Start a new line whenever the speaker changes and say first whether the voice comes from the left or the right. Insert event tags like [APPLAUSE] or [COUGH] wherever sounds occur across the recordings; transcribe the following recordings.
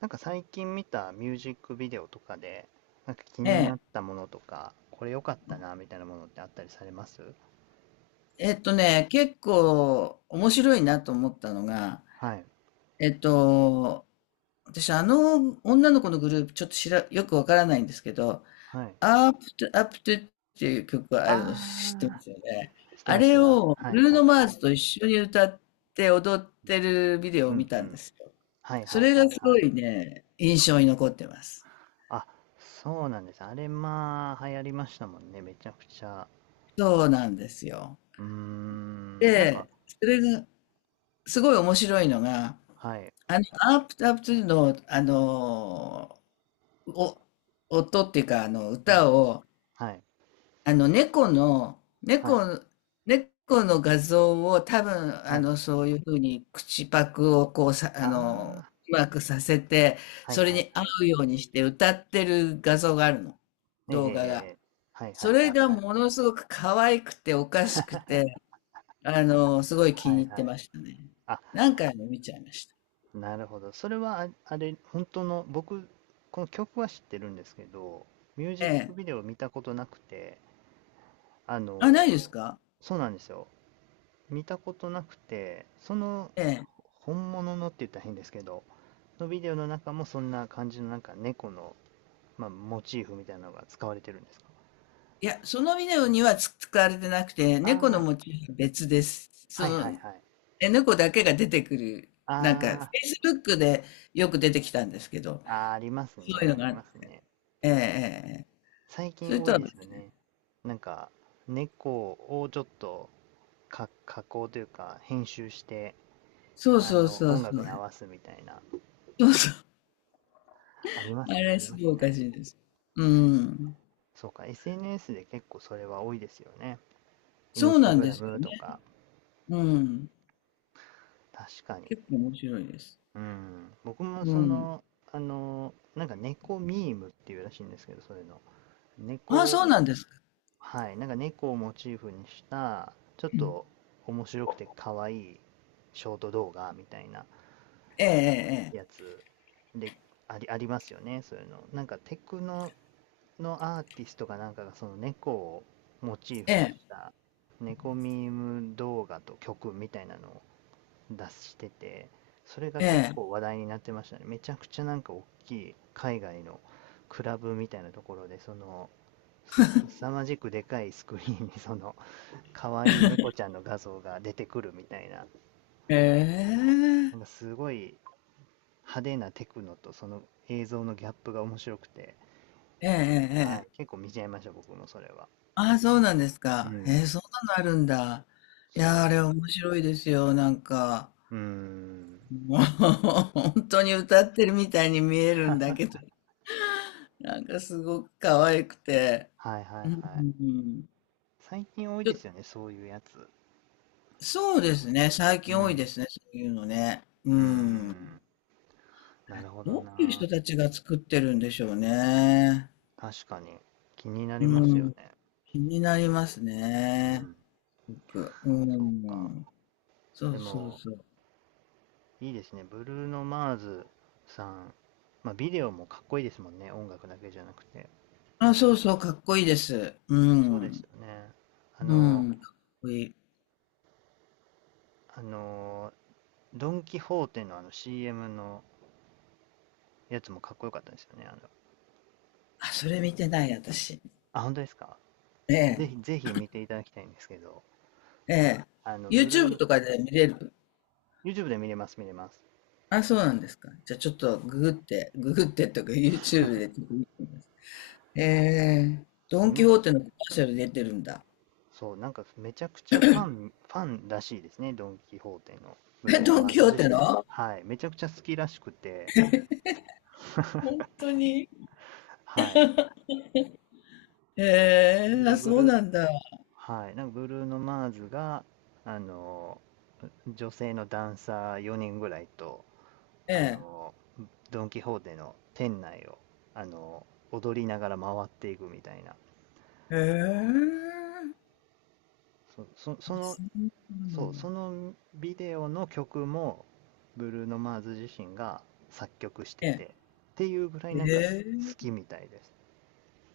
right: なんか最近見たミュージックビデオとかで、なんか気
left: え
right: になっ
left: え。
right: たものとか、これ良かったなみたいなものってあったりされます？
left: ね、結構面白いなと思ったのが、
right: はい、
left: えっと、私あの女の子のグループちょっとよくわからないんですけど、
right: はい。
left: アップトゥっていう曲があるの知ってま
right: あ
left: すよね。
right: ー、して
left: あ
right: ます、して
left: れ
right: ます。
left: を
right: は
left: ブ
right: い、
left: ルー
right: は
left: ノ・
right: い、
left: マ
right: は
left: ー
right: い。
left: ズと一緒に歌って踊ってるビデオ
right: う
left: を見
right: ん、う
left: たんで
right: ん。
left: すよ。
right: はい、
left: そ
right: はい、
left: れが
right: はい、
left: す
right: は
left: ご
right: い。
left: いね、印象に残ってます。
right: あ、そうなんです。あれ、まあ、流行りましたもんね、めちゃくちゃ。
left: そうなんですよ。
right: うーん、なんか、
left: で、それがすごい面白いのが、
right: はい、
left: アープタップの、お、音っていうか、
right: うん、
left: 歌を、
right: はい、
left: あの、猫の、
right: は
left: 猫、
right: い、
left: 猫の画像を多分、
right: はい。
left: そういうふうに口パクをこうさ、
right: あー、
left: うまくさせて、
right: はい、
left: それ
right: はい、
left: に合
right: はい。
left: うようにして歌ってる画像があるの、
right: ええ、ええ、
left: 動画が。
right: ええ。はい、は
left: そ
right: い、
left: れ
right: はい、
left: が
right: はい。
left: ものすごく可愛くておかしくて、すごい気
right: は
left: に
right: い
left: 入っ
right: は
left: て
right: い。
left: ましたね。
right: あ、
left: 何回も見ちゃいました。
right: なるほど。それは、あ、あれ、本当の、僕、この曲は知ってるんですけど、ミュージ
left: え
right: ック
left: え。
right: ビデオ見たことなくて、あ
left: あ、ないで
right: の、
left: すか？
right: そうなんですよ。見たことなくて、その、
left: ええ。
right: 本物のって言ったら変ですけど、のビデオの中もそんな感じの、なんか猫の、まあ、モチーフみたいなのが使われてるんですか？
left: いや、そのビデオには使われてなくて、
right: あ
left: 猫の
right: あ
left: モ
right: ー、
left: チーフは別です。
right: は
left: そ
right: いはい
left: の、
right: はい。
left: 猫だけが出てくる、なんか、
right: あ
left: Facebook でよく出てきたんですけど、
right: ああー、あります
left: そうい
right: ね、
left: うの
right: あ
left: があ
right: りま
left: っ
right: す
left: て、
right: ね。
left: ええええええ。
right: 最
left: そ
right: 近
left: れ
right: 多
left: と
right: い
left: は
right: ですよ
left: 別、
right: ね。なんか、猫をちょっと、加工というか、編集して、
left: そうそうそう
right: 音
left: そ
right: 楽に合
left: う。
right: わすみたいな。
left: そうそう。
right: ありま
left: あ
right: すね、あ
left: れ、
right: り
left: す
right: ま
left: ごい
right: す
left: おか
right: ね。
left: しいです。うん。
right: そうか、SNS で結構それは多いですよね。イン
left: そう
right: スタ
left: なん
right: グ
left: で
right: ラ
left: すよ
right: ム
left: ね。
right: とか、
left: うん。
right: 確かに。
left: 結構面白いです。
right: うん。僕も
left: う
right: そ
left: ん。
right: の、なんか猫ミームっていうらしいんですけど、それの。
left: ああ、
right: 猫、
left: そうなんですか。
right: はい、なんか猫をモチーフにした、ちょっ
left: うん。
right: と面白くて可愛いショート動画みたいな
left: ええ
right: やつで、ありますよね、そういうの。なんかテクノのアーティストかなんかがその猫をモチーフ
left: え
right: にし
left: え
right: た猫ミーム動画と曲みたいなのを出してて、それが結
left: え
right: 構
left: え
right: 話題になってましたね。めちゃくちゃなんか大きい海外のクラブみたいなところでその凄まじくでかいスクリーンにその可愛い猫ちゃんの画像が出てくるみたいな、
left: えええ
right: なんかすごい派手なテクノとその映像のギャップが面白くて、
left: えええええええ
right: は
left: え
right: い、
left: え。
right: 結構見ちゃいました僕もそれは。
left: ああ、そうなんです
right: う
left: か。へえ、
right: ん、
left: そんなのあるんだ。いやー、
right: そ
left: あれ
right: う。
left: 面白いですよ。なんか、
right: うーん。
left: もう、[LAUGHS] 本当に歌ってるみたいに見えるんだ
right: [LAUGHS]
left: けど、[LAUGHS] なんかすごく可愛くて。
right: はいは
left: う
right: い
left: ん、
right: はい。
left: うん。
right: 最近多い
left: ち
right: ですよ
left: ょ
right: ね、そういうやつ。
left: そうですね。最
right: う
left: 近多いで
right: ん。
left: すね。そういうのね。う
right: うー
left: ん。
right: ん。
left: あ
right: な
left: れ
right: るほど
left: どういう
right: な。
left: 人たちが作ってるんでしょうね。
right: 確かに。気になり
left: う
right: ますよ
left: ん。
right: ね。
left: 気になります
right: う
left: ね。
right: ん。
left: すごく。う
right: そうか。
left: ん。そ
right: で
left: うそう
right: も、
left: そう。
right: いいですね。ブルーノ・マーズさん。まあ、ビデオもかっこいいですもんね。音楽だけじゃなくて。
left: あ、そうそう、かっこいいです。う
right: そうです
left: ん。
right: よね。あ
left: う
right: の、
left: ん、かっこいい。
right: あの、ドン・キホーテのあの CM のやつもかっこよかったですよね。
left: あ、それ見てない、私。
right: あ、本当ですか？
left: え
right: ぜ
left: え、
right: ひ、ぜひ見ていただきたいんですけど。
left: ええ。
right: あの、ブルー
left: YouTube
right: の、
left: とかで見れる。
right: YouTube で見れます、見れます。
left: あ、そうなんですか。じゃあちょっとググってとか YouTube でちょっと見てみます。ええ、ド
right: そう、
left: ン
right: なん
left: キ
right: か、
left: ホーテのコマーシャル出てるんだ。
right: そう、なんかめちゃくちゃファンらしいですね、ドン・キホーテのブ
left: え、
right: ルーノ・
left: ドン
right: マー
left: キホ
right: ズ
left: ー
right: 自
left: テ
right: 身が。
left: の
right: はい、めちゃくちゃ好きらしくて、
left: 本当に。
right: はい。
left: え
right: で
left: え、
right: そ
left: あ、
right: のブ
left: そう
right: ルー、
left: なんだ。
right: はい、なんかブルーノ・マーズが、あの、女性のダンサー4人ぐらいと、
left: え
right: あ
left: え。
right: の、ドン・キホーテの店内を、あの、踊りながら回っていくみたいな。
left: ええ。
right: そ、そ、
left: あ、
right: その
left: そうな
right: そう、
left: ん
right: そ
left: だ。
right: のビデオの曲も、ブルーノ・マーズ自身が作曲して
left: ええ。
right: て、っていうぐらいな
left: え
right: んか好
left: え。
right: きみたいです。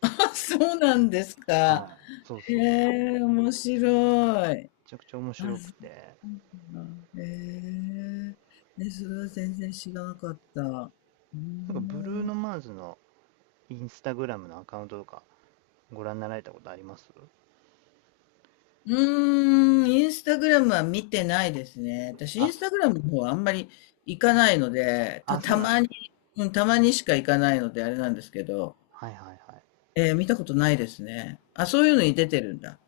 left: あ、そうなんですか。
right: はい。そう
left: え
right: そうそう。め
left: え、面白い。
right: ちゃくちゃ面
left: あ、
right: 白く
left: そ
right: て、
left: うなんだ。ええ、ね、それは全然知らなかった。うー
right: なんかブルー
left: ん、
right: ノ・マーズのインスタグラムのアカウントとかご覧になられたことあります？
left: うーん。インスタグラムは見てないですね。私、イン
right: あ、
left: スタグラムの方はあんまり行かないので、
right: あ、そ
left: た
right: うなんです。
left: まに、うん、たまにしか行かないので、あれなんですけど、
right: はいはいはい。
left: 見たことないですね。あ、そういうのに出てるんだ。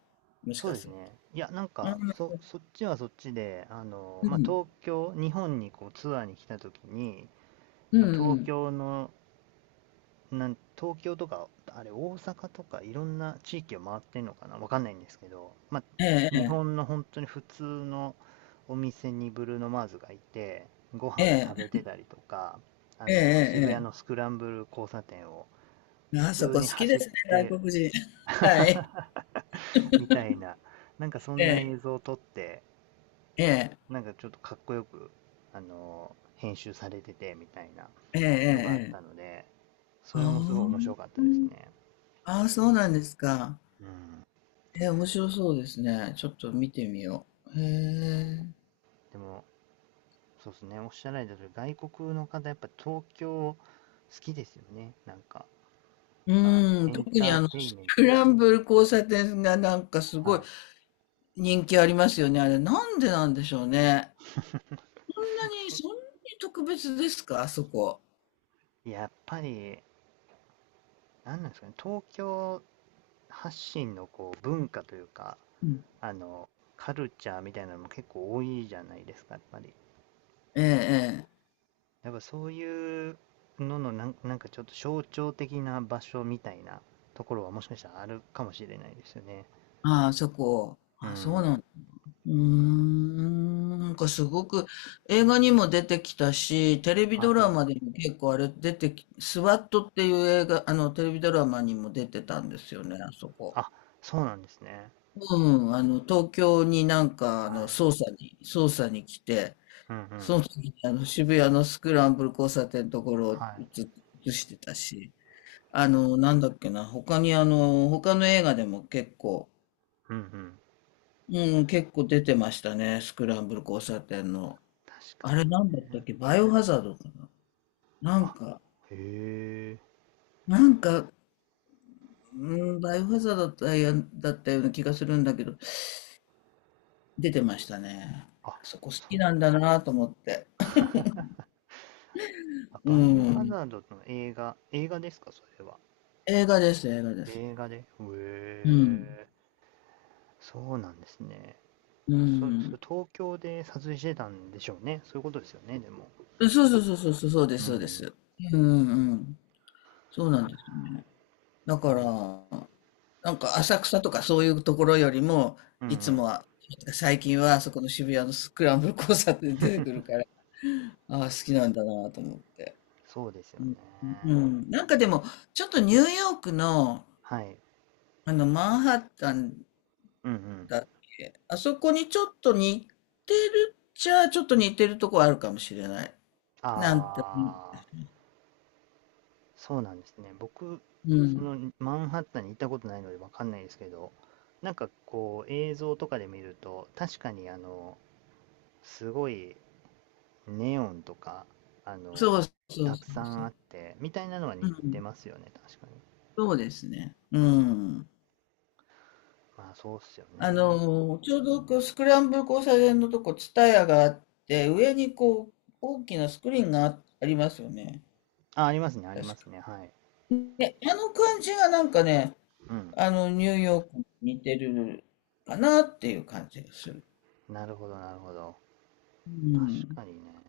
left: もし
right: そ
left: か
right: うです
left: する
right: ね。いや、なん
left: と。う
right: か、
left: ん、
right: そっちはそっちで、
left: う
right: まあ、
left: ん、
right: 東京、日本にこうツアーに来た時に、
left: うん、
right: まあ、
left: う
right: 東
left: ん。
right: 京の東京とか、あれ、大阪とか、いろんな地域を回ってんのかなわかんないんですけど、ま
left: え
right: あ、日
left: え、
right: 本の本当に普通のお店にブルーノ・マーズがいて、ご飯を
left: え
right: 食べ
left: え、
right: てたりとか、
left: ええ、ええ、え
right: 渋谷
left: え。
right: の
left: ええ。
right: スクランブル交差点を普
left: あそ
right: 通
left: こ好
right: に
left: きで
right: 走っ
left: すね、
right: て
left: 外国人。[LAUGHS]
right: [LAUGHS]
left: はい。
right: みたいな、なんかそん
left: え
right: な
left: え、
right: 映像を撮って、
left: ええ、
right: なんかちょっとかっこよく、編集されててみたいな
left: ええ、
right: のがあっ
left: え
right: た
left: え。
right: ので、そ
left: あ
right: れもすごい面
left: あ、
right: 白かった
left: う
right: です
left: ん。
right: ね。
left: ああ、そうなんですか。
right: うん。
left: ええ、面白そうですね。ちょっと見てみよう。へ
right: そ
left: え。
right: う。でも、そうですね。おっしゃられた通り、外国の方、やっぱ東京好きですよね。なんか、まあ、
left: うん、
right: エン
left: 特に
right: ターテイン
left: ス
right: メント。
left: クランブル交差点がなんかす
right: は
left: ごい
right: い。
left: 人気ありますよね。あれ、なんでなんでしょうね。そんなに、
right: そう。
left: そんなに特別ですか、あそこ。
right: やっぱり、なんなんですかね。東京発信のこう文化というか、
left: うん。
right: あの、カルチャーみたいなのも結構多いじゃないですか、やっぱり。
left: ええ、ええ。
right: やっぱそういうののなんかちょっと象徴的な場所みたいなところはもしかしたらあるかもしれないですよね。
left: ああ、そこ。
right: う
left: あ、そうな
right: ん。
left: ん。うーん、なんかすごく映画にも出てきたし、テレビ
right: は
left: ド
right: い
left: ラ
right: はい。
left: マでも結構あれ出てき、スワットっていう映画、あのテレビドラマにも出てたんですよね、あそこ。
right: あ、そうなんですね。
left: うん、あの東京になんか
right: はい。
left: 捜査に来て、
right: うんうん。
left: その時に渋谷のスクランブル交差点のところを
right: はい。
left: 映してたし、なんだっけな、他の映画でも結構、
right: うんうん。
left: うん、結構出てましたね、スクランブル交差点の。
right: 確か
left: あれ
right: に。
left: なんだったっけバイオハザードかななん
right: あ、
left: か、
right: へえ。
left: なんか、うん、バイオハザードだったような気がするんだけど、出てましたね。
right: あ、
left: あそこ好
right: そ
left: きな
right: う。
left: んだなと思って。
right: [LAUGHS] あ、
left: う
right: バイオハ
left: ん。
right: ザードの映画ですか、それは。
left: 映画です、映画です。
right: 映画で。へ
left: うん。
right: え。そうなんですね。
left: う
right: それ
left: ん。
right: 東京で撮影してたんでしょうね。そういうことですよね、でも。
left: そうそうそうそう、そうで
right: う
left: す、そうで
right: ん。
left: す。うん、うん。そうなんですよね。だか
right: まあでも、
left: ら、なんか浅草とかそういうところよりも、
right: うんう
left: いつも
right: ん。
left: は、最近はそこの渋谷のスクランブル交差点で出てくるから、ああ、好きなんだなと思って。
right: そうですよ
left: う
right: ね。
left: ん、うん。なんかでも、ちょっとニューヨークの、
right: はい。
left: マンハッタン
right: うんうん。
left: だっけ、あそこにちょっと似てるっちゃ、ちょっと似てるとこあるかもしれない。
right: あ
left: なんて、
right: あ。そうなんですね。僕、
left: う
right: そ
left: ん。
right: のマンハッタンに行ったことないのでわかんないですけど、なんかこう映像とかで見ると、確かにすごいネオンとか、あ
left: そう
right: の、
left: そう
right: た
left: そ
right: くさ
left: うそ
right: んあ
left: う。
right: って、みたいなのは
left: う
right: 似て
left: ん。
right: ますよね、確かに。
left: そうですね。う
right: うん。
left: ん。
right: まあそうっすよね。
left: ちょうどこうスクランブル交差点のとこ、ツタヤがあって、上にこう、大きなスクリーンがありますよね。
right: あ、ありますね、ありま
left: 確
right: す
left: か。
right: ね。はい。
left: ね、あの感じがなんかね、
right: うん。
left: ニューヨークに似てるかなっていう感じがする。
right: なるほど、なるほど。
left: う
right: 確
left: ん。
right: かにね。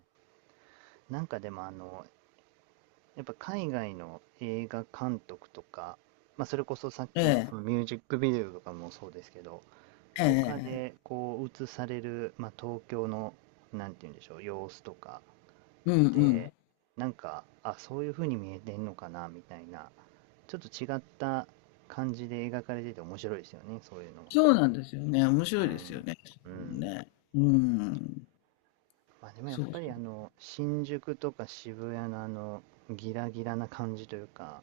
right: なんかでもやっぱ海外の映画監督とか、まあ、それこそさっ
left: え
right: きのそ
left: え、
right: のミュージックビデオとかもそうですけど、
left: え
right: とか
left: え、え
right: で
left: え。
right: こう映される、まあ、東京の、なんて言うんでしょう、様子とか
left: うん、う
right: で、
left: ん。
right: なんか、あ、そういう風に見えてんのかなみたいな、ちょっと違った感じで描かれてて面白いですよね、そういうの
left: そうなんですよね。面白いですよ
right: は。
left: ね。
right: うん。うん。
left: ね。うん。
right: まあでもやっ
left: そうそ
right: ぱり
left: う。
right: 新宿とか渋谷のあの、ギラギラな感じというか、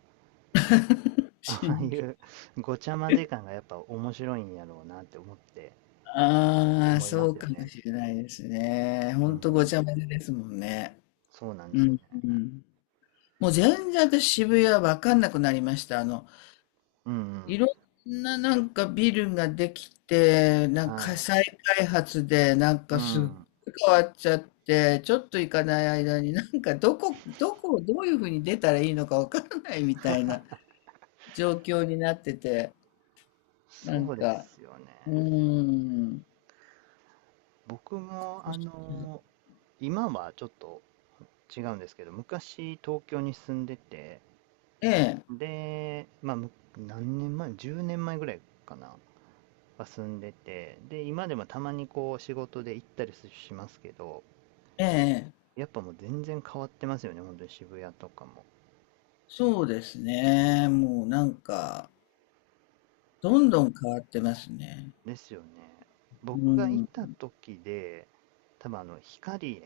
right: [LAUGHS] ああい
left: 真珠。
right: うごちゃ混ぜ感がやっぱ面白いんやろうなって
left: ああ、
right: 思いま
left: そ
right: す
left: う
right: よ
left: かも
right: ね。
left: しれないですね。ほ
right: う
left: んとご
right: ん、
left: ちゃ混ぜですもんね。
right: そうなんです
left: う
right: よ
left: ん、
right: ね。
left: うん。もう全然私渋谷わかんなくなりました。
right: うんうん。
left: いろんななんかビルができて、なんか
right: はい。
left: 再開発で、なん
right: う
left: かすっごい
right: ん。
left: 変わっちゃって、ちょっと行かない間になんかどこをどういうふうに出たらいいのかわからないみたいな状況になってて、な
right: そ
left: ん
right: うで
left: か、
right: すよね。
left: うーん。
right: 僕も、今はちょっと違うんですけど、昔東京に住んでて、
left: ええ、
right: で、まあ、何年前？ 10 年前ぐらいかなは住んでて、で、今でもたまにこう仕事で行ったりしますけど、
left: ええ、
right: やっぱもう全然変わってますよね、本当に渋谷とかも。
left: そうですね。もうなんか、どんどん変わってますね。
right: ですよね。
left: う
right: 僕がい
left: ん。
right: た時で、多分光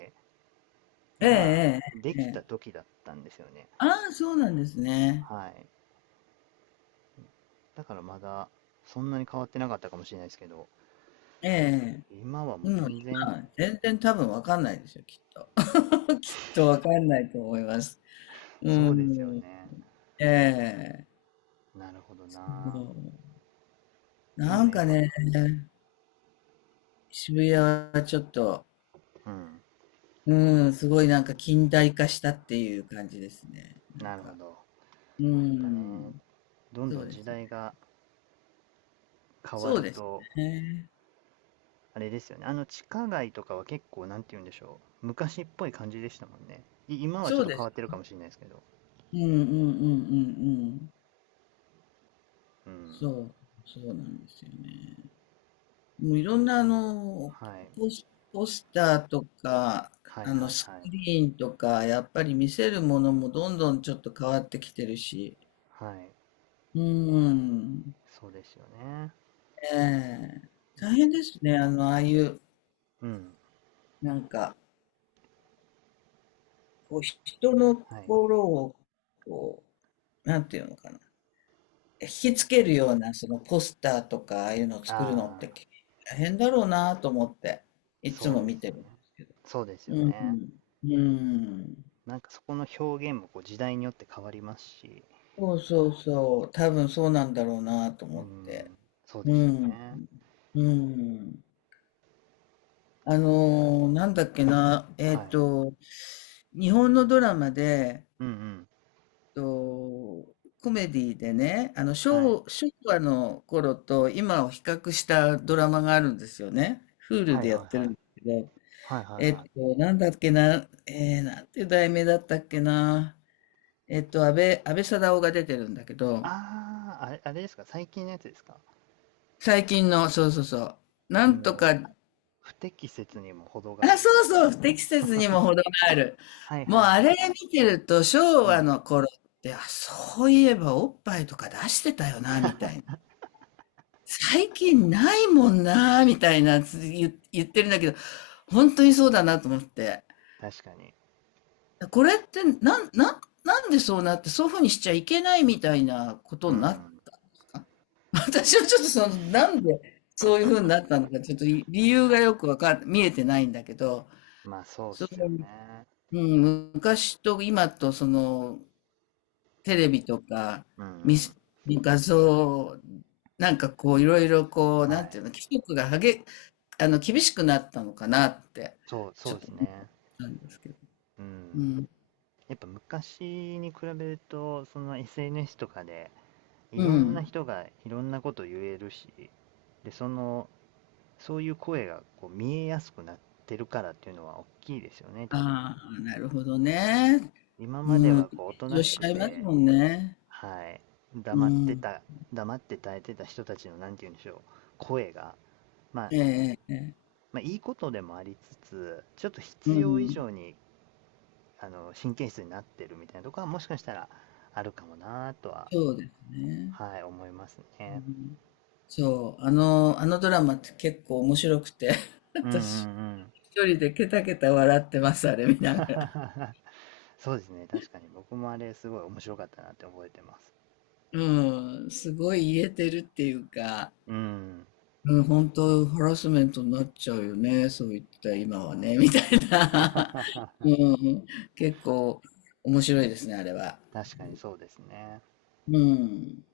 left: え
right: が
left: え
right: で
left: えええ
right: きた
left: え。
right: 時だったんですよね。
left: ああ、そうなんですね。
right: はい。だからまだ、そんなに変わってなかったかもしれないですけど、
left: ええ
right: 今は
left: え
right: も
left: え。
right: う
left: もう
right: 全然、
left: 今、全然多分わかんないですよ、きっと。きっとわかんないと思います。うー
right: そうですよ
left: ん。
right: ね。
left: ええ。
right: なるほど
left: そ
right: な。
left: う。
right: どん
left: な
right: どん
left: ん
right: やっ
left: か
right: ぱ、
left: ね、渋谷はちょっと、
right: うん。
left: うーん、すごいなんか近代化したっていう感じですね。なん
right: なるほ
left: か。
right: ど。やっ
left: うー
right: ぱね、
left: ん。
right: どん
left: そ
right: ど
left: う
right: ん
left: で
right: 時
left: すね。
right: 代が変わ
left: そう
right: る
left: です
right: と、
left: ね。
right: あれですよね。あの地下街とかは結構、なんて言うんでしょう。昔っぽい感じでしたもんね。今はち
left: そ
right: ょっ
left: う
right: と
left: で
right: 変わっ
left: す。
right: てるかもしれないですけど。
left: うんうんうんうんうん。
right: うん。
left: そう、そうなんですよね。もういろんな
right: はい。
left: ポス、ポスターとか、
right: はいはい
left: スク
right: はい。
left: リーンとか、やっぱり見せるものもどんどんちょっと変わってきてるし。
right: はい。
left: うん。
right: そうですよね。
left: ええ。大変ですね。ああいう、
right: うん。
left: なんか、こう、人の
right: はい。
left: 心を、こう、なんていうのかな。引きつけるような、そのポスターとか、ああいうのを作るのっ
right: あ
left: て、
right: あ、
left: 大変だろうなと思って、いつ
right: そう
left: も
right: で
left: 見
right: す
left: て
right: よ
left: るんで
right: ね。
left: すけど。
right: そうですよ
left: う
right: ね。
left: ん。うん。
right: なんかそこの表現もこう時代によって変わりますし、
left: そうそうそう、多分そうなんだろうなと
right: うー
left: 思って。
right: ん、そう
left: う
right: ですよ
left: ん、
right: ね。
left: うん。なんだっけな、
right: はい。
left: 日本のドラマで、
right: うんうん。
left: と、コメディでね、あの
right: はい。
left: 昭和の頃と今を比較したドラマがあるんですよね。Hulu
right: はい
left: でやっ
right: はい
left: てる
right: はい。
left: んですけど、
right: はいはいはい。
left: なんだっけな、なんていう題名だったっけな、安倍貞夫が出てるんだけど、
right: ああ、あれですか、最近のやつですか。
left: 最近の、そうそうそう、な
right: あ
left: んとか
right: の、不適切にも程
left: [LAUGHS]
right: があ
left: あ、
right: るし。
left: そうそう、不適切にも程がある。
right: はいは
left: も
right: い
left: う
right: はい。
left: あれ見てると、昭
right: う
left: 和
right: ん。
left: の頃って、あ、そういえばおっぱいとか出してたよな、みたいな。最近ないもんな、みたいな言ってるんだけど、本当にそうだなと思って。
right: 確かに。
left: これってなんでそうなって、そういう風にしちゃいけないみたいなこと
right: う
left: になっ
right: ん。
left: た私はちょっとその、なんでそういう風になったのか、ちょっと理由がよくわかん見えてないんだけど、
right: まあそうっ
left: そ
right: すよ
left: の
right: ね。
left: うん、昔と今とそのテレビとか
right: うん
left: 見
right: う
left: せ
right: ん。
left: 画像なんかこういろいろこう
right: は
left: なん
right: い。
left: ていうの規則がはげあの厳しくなったのかなって
right: そう、
left: ち
right: そ
left: ょ
right: う
left: っ
right: で
left: と
right: す
left: 思っ
right: ね。
left: たんですけど。
right: う
left: う
right: ん。
left: ん。
right: やっぱ昔に比べると、その SNS とかで、い
left: う
right: ろんな
left: ん。
right: 人がいろんなこと言えるし、で、その、そういう声がこう見えやすくなってるからっていうのは大きいですよね、多分。
left: ああ、なるほどね。
right: 今
left: う
right: まで
left: ん。
right: は
left: 緊
right: こうおとな
left: 張
right: し
left: しち
right: く
left: ゃいます
right: て、
left: もんね。
right: はい、
left: う
right: 黙って
left: ん。
right: た、黙って耐えてた人たちの、なんて言うんでしょう、声が、まあ、
left: ええええ。
right: まあ、いいことでもありつつ、ちょっと
left: う
right: 必要以
left: ん。
right: 上に神経質になってるみたいなとこはもしかしたらあるかもなとは、
left: そうですね。
right: はい、思います
left: う
right: ね。
left: ん、そう、あのドラマって結構面白くて [LAUGHS]、
right: うんうんう
left: 私。
right: ん。
left: 一人でケタケタ笑ってます、あれ見ながら。
right: [LAUGHS] そうですね、確かに僕もあれすごい面白かったなって覚えてます。
left: うん、すごい言えてるっていうか、
right: うん。
left: うん、本当ハラスメントになっちゃうよね、そういった今はね、みたい
right: [LAUGHS]
left: な。[LAUGHS] うん、結構面白いですね、あれは。
right: 確かにそうですね。
left: うん。